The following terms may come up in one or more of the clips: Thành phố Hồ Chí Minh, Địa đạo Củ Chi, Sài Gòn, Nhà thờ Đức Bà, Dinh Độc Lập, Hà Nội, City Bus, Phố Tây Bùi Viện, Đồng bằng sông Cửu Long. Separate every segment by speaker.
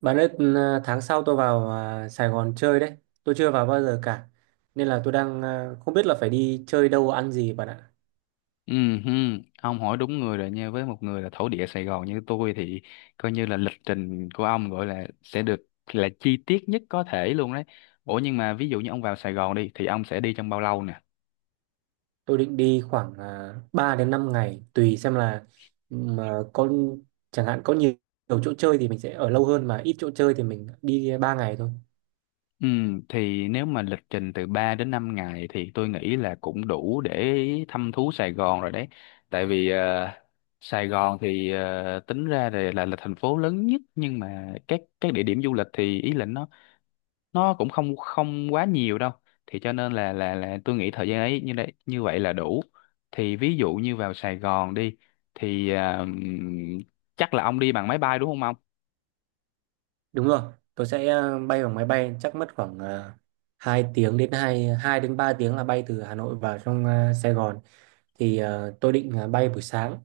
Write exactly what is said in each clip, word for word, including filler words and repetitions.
Speaker 1: Bạn ơi, ừ, à, tháng sau tôi vào à, Sài Gòn chơi đấy. Tôi chưa vào bao giờ cả. Nên là tôi đang à, không biết là phải đi chơi đâu ăn gì bạn ạ.
Speaker 2: Ừ, hừ, ông hỏi đúng người rồi nha. Với một người là thổ địa Sài Gòn như tôi thì coi như là lịch trình của ông gọi là sẽ được là chi tiết nhất có thể luôn đấy. Ủa nhưng mà ví dụ như ông vào Sài Gòn đi thì ông sẽ đi trong bao lâu nè?
Speaker 1: Tôi định đi khoảng uh, ba đến năm ngày, tùy xem là, ừ, mà có chẳng hạn có nhiều, nhiều chỗ chơi thì mình sẽ ở lâu hơn, mà ít chỗ chơi thì mình đi ba ngày thôi.
Speaker 2: Ừ, thì nếu mà lịch trình từ ba đến năm ngày thì tôi nghĩ là cũng đủ để thăm thú Sài Gòn rồi đấy. Tại vì ờ, Sài Gòn thì ờ, tính ra là, là là thành phố lớn nhất, nhưng mà các các địa điểm du lịch thì ý là nó nó cũng không không quá nhiều đâu. Thì cho nên là là là tôi nghĩ thời gian ấy như đấy như vậy là đủ. Thì ví dụ như vào Sài Gòn đi thì à, ừm, chắc là ông đi bằng máy bay đúng không ông
Speaker 1: Đúng rồi, tôi sẽ à, bay bằng máy bay, chắc mất khoảng uh, hai tiếng đến hai hai đến ba tiếng là bay từ Hà Nội vào trong à, Sài Gòn. Thì à, tôi định à, bay buổi sáng.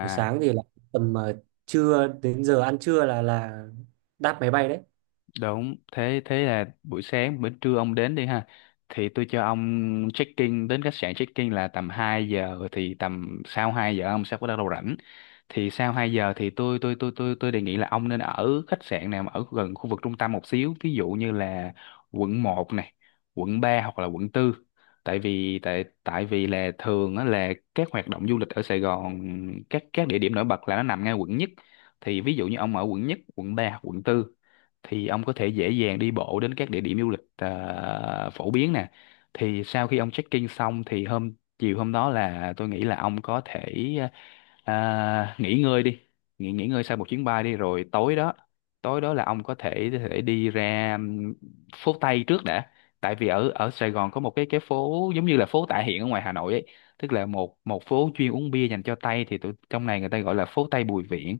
Speaker 1: Buổi sáng thì là tầm ờ, trưa, đến giờ ăn trưa là là đáp máy bay đấy.
Speaker 2: Đúng, thế thế là buổi sáng bữa trưa ông đến đi ha. Thì tôi cho ông check-in đến khách sạn, check-in là tầm hai giờ thì tầm sau hai giờ ông sẽ bắt đầu rảnh. Thì sau hai giờ thì tôi tôi tôi tôi tôi đề nghị là ông nên ở khách sạn nào mà ở gần khu vực trung tâm một xíu, ví dụ như là quận một này, quận ba hoặc là quận tư. Tại vì tại tại vì là thường á là các hoạt động du lịch ở Sài Gòn, các các địa điểm nổi bật là nó nằm ngay quận nhất. Thì ví dụ như ông ở quận nhất, quận ba hoặc quận tư thì ông có thể dễ dàng đi bộ đến các địa điểm du lịch à, phổ biến nè. Thì sau khi ông check-in xong thì hôm chiều hôm đó là tôi nghĩ là ông có thể à, nghỉ ngơi đi, nghỉ nghỉ ngơi sau một chuyến bay đi. Rồi tối đó, tối đó là ông có thể thể đi ra ừm, phố Tây trước đã. Tại vì ở ở Sài Gòn có một cái cái phố giống như là phố Tạ Hiện ở ngoài Hà Nội ấy, tức là một một phố chuyên uống bia dành cho Tây, thì tụi trong này người ta gọi là phố Tây Bùi Viện.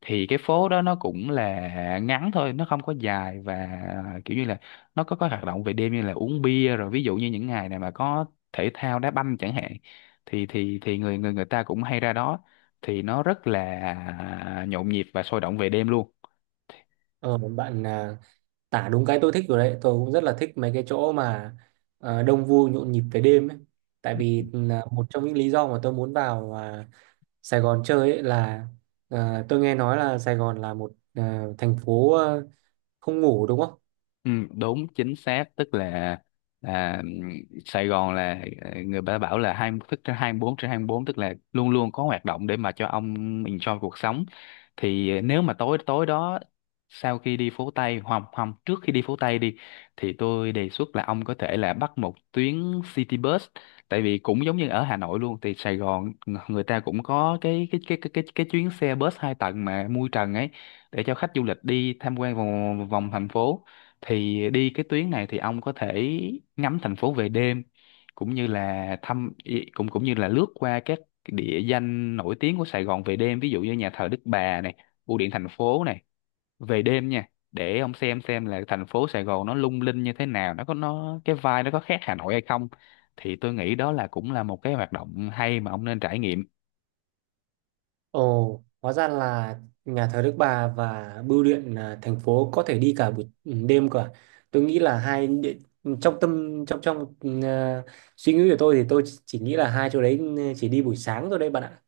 Speaker 2: Thì cái phố đó nó cũng là ngắn thôi, nó không có dài, và kiểu như là nó có có hoạt động về đêm như là uống bia, rồi ví dụ như những ngày này mà có thể thao đá banh chẳng hạn thì thì thì người người người ta cũng hay ra đó, thì nó rất là nhộn nhịp và sôi động về đêm luôn.
Speaker 1: ờ, Bạn à, tả đúng cái tôi thích rồi đấy. Tôi cũng rất là thích mấy cái chỗ mà ờ, đông vui nhộn nhịp về đêm ấy, tại vì ừ, là một trong những lý do mà tôi muốn vào à, Sài Gòn chơi ấy là, ờ, tôi nghe nói là Sài Gòn là một ờ, thành phố ờ, không ngủ, đúng không?
Speaker 2: Ừ, đúng chính xác, tức là là ừm, Sài Gòn là ờ, người ta bảo là hai thức trên hai mươi bốn trên hai mươi bốn, tức là luôn luôn có hoạt động để mà cho ông enjoy cuộc sống. Thì ờ, nếu mà tối tối đó, sau khi đi phố Tây hoặc không, trước khi đi phố Tây đi, thì tôi đề xuất là ông có thể là bắt một tuyến city bus. Tại vì cũng giống như ở Hà Nội luôn, thì Sài Gòn người ta cũng có cái cái cái cái cái, cái chuyến xe bus hai tầng mà mui trần ấy, để cho khách du lịch đi tham quan vòng vòng thành phố. Thì đi cái tuyến này thì ông có thể ngắm thành phố về đêm, cũng như là thăm ý- cũng cũng như là lướt qua các địa danh nổi tiếng của Sài Gòn về đêm, ví dụ như nhà thờ Đức Bà này, bưu điện thành phố này, về đêm nha, để ông xem xem là thành phố Sài Gòn nó lung linh như thế nào, nó có nó cái vibe nó có khác Hà Nội hay không. Thì tôi nghĩ đó là cũng là một cái hoạt động hay mà ông nên trải nghiệm.
Speaker 1: Ồ, hóa ra là nhà thờ Đức Bà và bưu điện à, thành phố có thể đi cả buổi ừ, đêm cả. Tôi nghĩ là hai địa- trong tâm trong trong ừ, à, suy nghĩ của tôi, thì tôi chỉ nghĩ là hai chỗ đấy ừ, chỉ đi buổi sáng thôi đấy bạn ạ.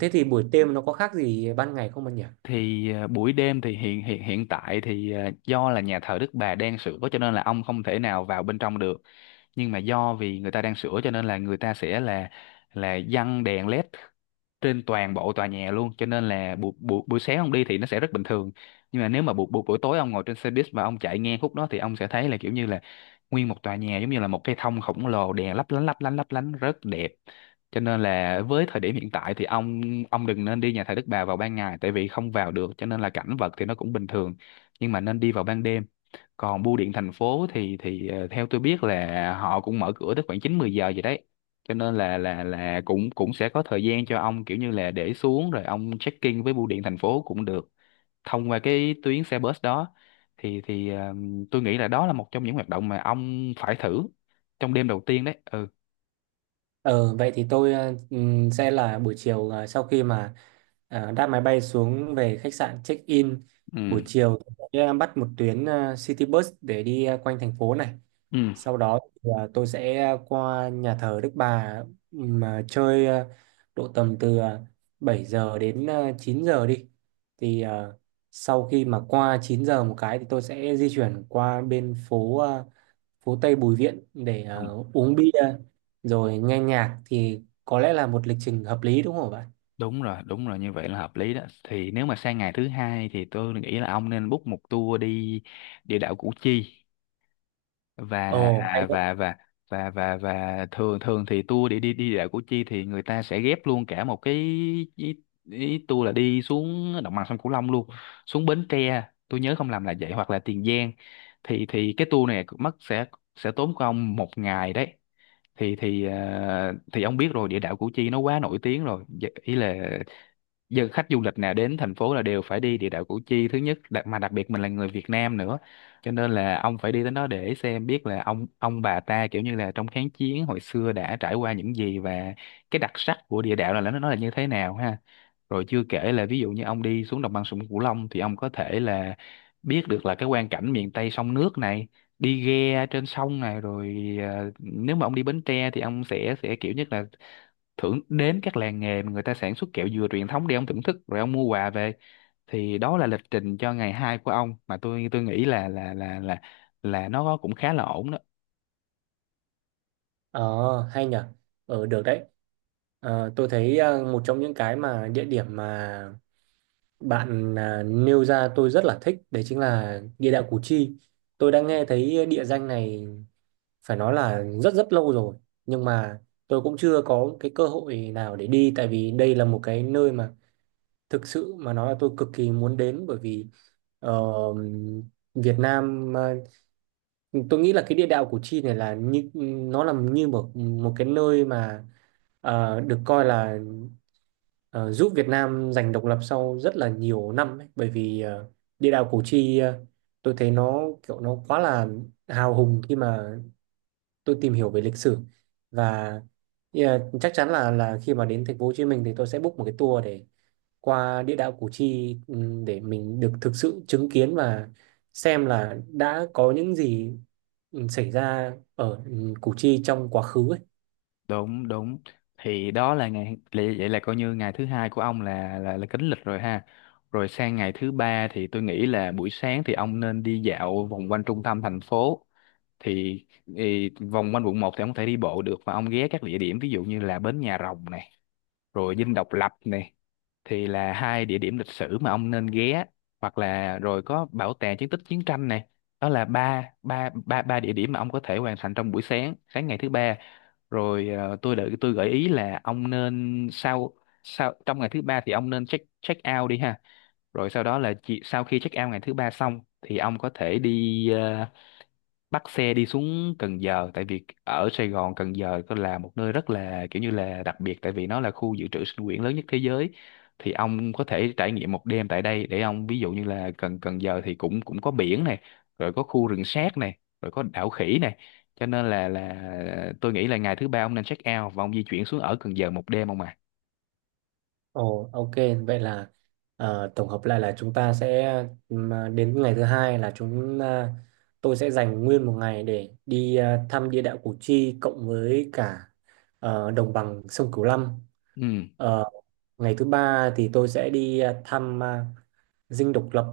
Speaker 1: Thế thì buổi đêm nó có khác gì ban ngày không bạn nhỉ?
Speaker 2: Thì à, buổi đêm thì hiện hiện hiện tại thì à, do là nhà thờ Đức Bà đang sửa cho nên là ông không thể nào vào bên trong được. Nhưng mà do vì người ta đang sửa cho nên là người ta sẽ là là giăng đèn led trên toàn bộ tòa nhà luôn, cho nên là buổi buổi buổi sáng ông đi thì nó sẽ rất bình thường, nhưng mà nếu mà buổi buổi buổi tối ông ngồi trên xe buýt và ông chạy ngang khúc đó thì ông sẽ thấy là kiểu như là nguyên một tòa nhà giống như là một cái thông khổng lồ, đèn lấp lánh lấp lánh lấp lánh rất đẹp. Cho nên là với thời điểm hiện tại thì ông ông đừng nên đi nhà thờ Đức Bà vào ban ngày, tại vì không vào được cho nên là cảnh vật thì nó cũng bình thường, nhưng mà nên đi vào ban đêm. Còn bưu điện thành phố thì thì ờ, theo tôi biết là họ cũng mở cửa tới khoảng chín mười giờ vậy đấy, cho nên là là là cũng cũng sẽ có thời gian cho ông kiểu như là để xuống rồi ông check in với bưu điện thành phố cũng được, thông qua cái tuyến xe bus đó. Thì thì ờ, tôi nghĩ là đó là một trong những hoạt động mà ông phải thử trong đêm đầu tiên đấy. Ừ,
Speaker 1: Ờ, vậy thì tôi ờ, ừm, sẽ là buổi chiều, ờ, sau khi mà ờ, đáp máy bay xuống, về khách sạn check in, buổi
Speaker 2: ừ,
Speaker 1: chiều tôi sẽ ờ, bắt một tuyến ờ, City Bus để đi ờ, quanh thành phố này.
Speaker 2: ừ.
Speaker 1: Sau đó thì ờ, tôi sẽ ờ, qua nhà thờ Đức Bà mà chơi ờ, độ tầm từ ờ, bảy giờ đến ờ, chín giờ đi. Thì ờ, sau khi mà qua chín giờ một cái, thì tôi sẽ di chuyển qua bên phố ờ, phố Tây Bùi Viện để
Speaker 2: Không,
Speaker 1: ờ, uống bia rồi nghe nhạc, thì có lẽ là một lịch trình hợp lý, đúng không bạn?
Speaker 2: đúng rồi, đúng rồi, như vậy là hợp lý đó. Thì nếu mà sang ngày thứ hai thì tôi nghĩ là ông nên book một tour đi địa đạo Củ Chi. Và
Speaker 1: Ồ hay đấy.
Speaker 2: và và và và và thường thường thì tour để đi đi đảo Củ Chi thì người ta sẽ ghép luôn cả một cái ý, ý tour là đi xuống đồng bằng sông Cửu Long luôn, xuống Bến Tre tôi nhớ không lầm là vậy, hoặc là Tiền Giang. Thì thì cái tour này mất sẽ sẽ tốn của ông một ngày đấy. Thì thì ờ, thì ông biết rồi, địa đạo Củ Chi nó quá nổi tiếng rồi. Dạ, ý là giờ khách du lịch nào đến thành phố là đều phải đi địa đạo Củ Chi thứ nhất. Đặc, mà đặc biệt mình là người Việt Nam nữa, cho nên là ông phải đi đến đó để xem biết là ông ông bà ta kiểu như là trong kháng chiến hồi xưa đã trải qua những gì, và cái đặc sắc của địa đạo là nó nó là như thế nào ha. Rồi chưa kể là ví dụ như ông đi xuống đồng bằng sông Cửu Long thì ông có thể là biết được là cái quang cảnh miền Tây sông nước này, đi ghe trên sông này, rồi à, nếu mà ông đi Bến Tre thì ông sẽ sẽ kiểu nhất là thưởng đến các làng nghề mà người ta sản xuất kẹo dừa truyền thống để ông thưởng thức rồi ông mua quà về. Thì đó là lịch trình cho ngày hai của ông mà tôi tôi nghĩ là là là là là nó cũng khá là ổn đó.
Speaker 1: Ờ Hay nhở. Ờ được đấy. Ờ, tôi thấy ờ, một trong những cái mà địa điểm mà bạn ờ, nêu ra tôi rất là thích đấy, chính là địa đạo Củ Chi. Tôi đã nghe thấy địa danh này phải nói là rất rất lâu rồi, nhưng mà tôi cũng chưa có cái cơ hội nào để đi, tại vì đây là một cái nơi mà thực sự mà nói là tôi cực kỳ muốn đến. Bởi vì Ờ, Việt Nam, ờ, tôi nghĩ là cái địa đạo Củ Chi này là như, nó là như một một cái nơi mà ờ, được coi là ờ, giúp Việt Nam giành độc lập sau rất là nhiều năm ấy. Bởi vì ờ, địa đạo Củ Chi, ờ, tôi thấy nó kiểu nó quá là hào hùng khi mà tôi tìm hiểu về lịch sử. Và yeah, chắc chắn là là khi mà đến thành phố Hồ Chí Minh thì tôi sẽ book một cái tour để qua địa đạo Củ Chi, ừm, để mình được thực sự chứng kiến và xem là đã có những gì ừm, xảy ra ở ừm, Củ Chi trong quá khứ ấy.
Speaker 2: Đúng, đúng, thì đó là ngày lì- vậy là coi như ngày thứ hai của ông là là là kính lịch rồi ha. Rồi sang ngày thứ ba thì tôi nghĩ là buổi sáng thì ông nên đi dạo vòng quanh trung tâm thành phố. Thì, thì vòng quanh quận một thì ông có thể đi bộ được, và ông ghé các địa điểm ví dụ như là bến Nhà Rồng nè, rồi Dinh Độc Lập này, thì là hai địa điểm lịch sử mà ông nên ghé, hoặc là rồi có bảo tàng chiến tích chiến tranh này. Đó là ba ba ba ba địa điểm mà ông có thể hoàn thành trong buổi sáng, sáng ngày thứ ba. Rồi ờ, tôi đợi tôi gợi ý là ông nên sau sau trong ngày thứ ba thì ông nên check check out đi ha. Rồi sau đó là chỉ, sau khi check out ngày thứ ba xong thì ông có thể đi ờ, bắt xe đi xuống Cần Giờ. Tại vì ở Sài Gòn, Cần Giờ có là một nơi rất là kiểu như là đặc biệt, tại vì nó là khu dự trữ sinh quyển lớn nhất thế giới. Thì ông có thể trải nghiệm một đêm tại đây, để ông ví dụ như là Cần Cần Giờ thì cũng cũng có biển này, rồi có khu rừng sát này, rồi có đảo khỉ này. Cho nên là là tôi nghĩ là ngày thứ ba ông nên check out và ông di chuyển xuống ở Cần Giờ một đêm ông à.
Speaker 1: Ồ, ok, vậy là ờ, tổng hợp lại là chúng ta sẽ, ừm, à, đến ngày thứ hai là chúng à, tôi sẽ dành nguyên một ngày để đi à, thăm địa đạo Củ Chi, cộng với cả ờ, đồng bằng sông Cửu Long.
Speaker 2: Ừ,
Speaker 1: Ờ, Ngày thứ ba thì tôi sẽ đi à, thăm à, Dinh Độc Lập,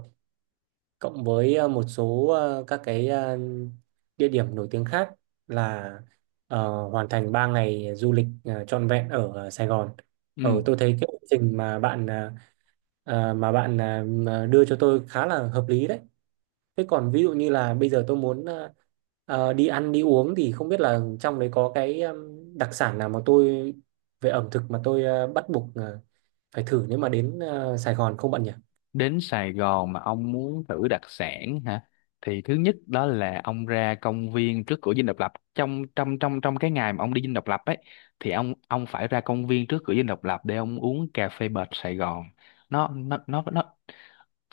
Speaker 1: cộng với ờ, một số ờ, các cái ờ, địa điểm nổi tiếng khác, là ờ, hoàn thành ba ngày du lịch ờ, trọn vẹn ở ờ, Sài Gòn. Ở
Speaker 2: ừ.
Speaker 1: tôi thấy cái lộ trình mà bạn ờ, ờ, mà bạn ờ, mà đưa cho tôi khá là hợp lý đấy. Thế còn ví dụ như là bây giờ tôi muốn ờ, ờ, đi ăn đi uống, thì không biết là trong đấy có cái ừm, đặc sản nào mà tôi, về ẩm thực mà tôi ờ, bắt buộc ờ, phải thử nếu mà đến ờ, Sài Gòn không bạn nhỉ?
Speaker 2: Đến Sài Gòn mà ông muốn thử đặc sản hả? Thì thứ nhất đó là ông ra công viên trước cửa Dinh Độc Lập trong trong trong trong cái ngày mà ông đi Dinh Độc Lập ấy, thì ông ông phải ra công viên trước cửa Dinh Độc Lập để ông uống cà phê bệt Sài Gòn. Nó nó nó nó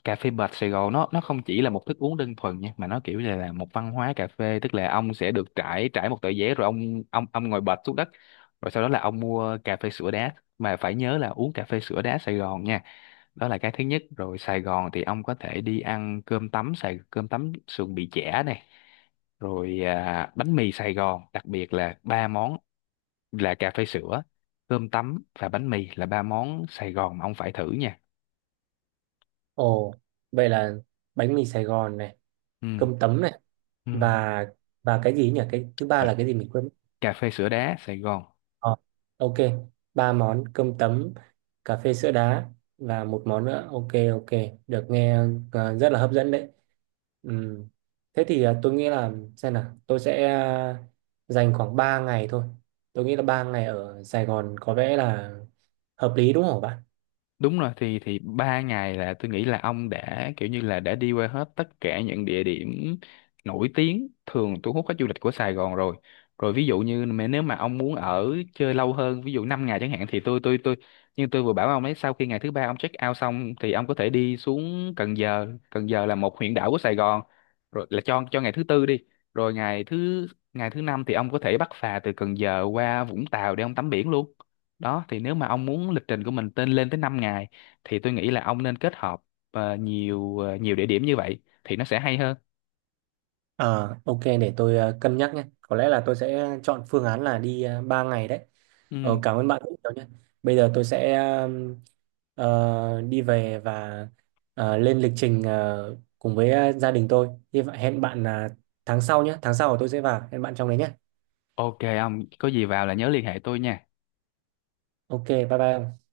Speaker 2: Cà phê bệt Sài Gòn nó nó không chỉ là một thức uống đơn thuần nha, mà nó kiểu như là một văn hóa cà phê, tức là ông sẽ được trải trải một tờ giấy rồi ông ông ông ngồi bệt xuống đất, rồi sau đó là ông mua cà phê sữa đá, mà phải nhớ là uống cà phê sữa đá Sài Gòn nha. Đó là cái thứ nhất. Rồi Sài Gòn thì ông có thể đi ăn cơm tấm, Sài cơm tấm sườn bì chả này, rồi à, bánh mì Sài Gòn. Đặc biệt là ba món là cà phê sữa, cơm tấm và bánh mì là ba món Sài Gòn mà ông phải thử nha.
Speaker 1: Ồ, vậy là bánh mì Sài Gòn này,
Speaker 2: Ừ,
Speaker 1: cơm tấm này,
Speaker 2: ừ.
Speaker 1: và và cái gì nhỉ, cái thứ ba
Speaker 2: Và
Speaker 1: là cái gì mình quên mất.
Speaker 2: cà phê sữa đá Sài Gòn.
Speaker 1: Ờ, ok, ba món cơm tấm, cà phê sữa đá, và một món nữa. Ok, ok, được, nghe ờ, rất là hấp dẫn đấy. Ừm, Thế thì ờ, tôi nghĩ là, xem nào, tôi sẽ ờ, dành khoảng ba ngày thôi. Tôi nghĩ là ba ngày ở Sài Gòn có vẻ là hợp lý, đúng không bạn?
Speaker 2: Đúng rồi, thì thì ba ngày là tôi nghĩ là ông đã kiểu như là đã đi qua hết tất cả những địa điểm nổi tiếng thường thu hút khách du lịch của Sài Gòn rồi. Rồi ví dụ như mà nếu mà ông muốn ở chơi lâu hơn, ví dụ năm ngày chẳng hạn, thì tôi tôi tôi nhưng tôi vừa bảo ông ấy sau khi ngày thứ ba ông check out xong thì ông có thể đi xuống Cần Giờ, Cần Giờ là một huyện đảo của Sài Gòn. Rồi là cho cho ngày thứ tư đi. Rồi ngày thứ ngày thứ năm thì ông có thể bắt phà từ Cần Giờ qua Vũng Tàu để ông tắm biển luôn đó. Thì nếu mà ông muốn lịch trình của mình tên lên tới năm ngày thì tôi nghĩ là ông nên kết hợp ờ, nhiều ờ, nhiều địa điểm như vậy thì nó sẽ hay hơn.
Speaker 1: À, ok, để tôi ờ, cân nhắc nhé. Có lẽ là tôi sẽ chọn phương án là đi uh, ba ngày đấy.
Speaker 2: Ừ,
Speaker 1: Ờ, cảm ơn bạn rất nhiều nhé. Bây giờ tôi sẽ ờm, ờ, đi về và ờ, lên lịch trình ờ, cùng với ờ, gia đình tôi. Hy vọng hẹn bạn là tháng sau nhé. Tháng sau tôi sẽ vào. Hẹn bạn trong đấy nhé.
Speaker 2: ok, ông có gì vào là nhớ liên hệ tôi nha.
Speaker 1: Ok, bye bye.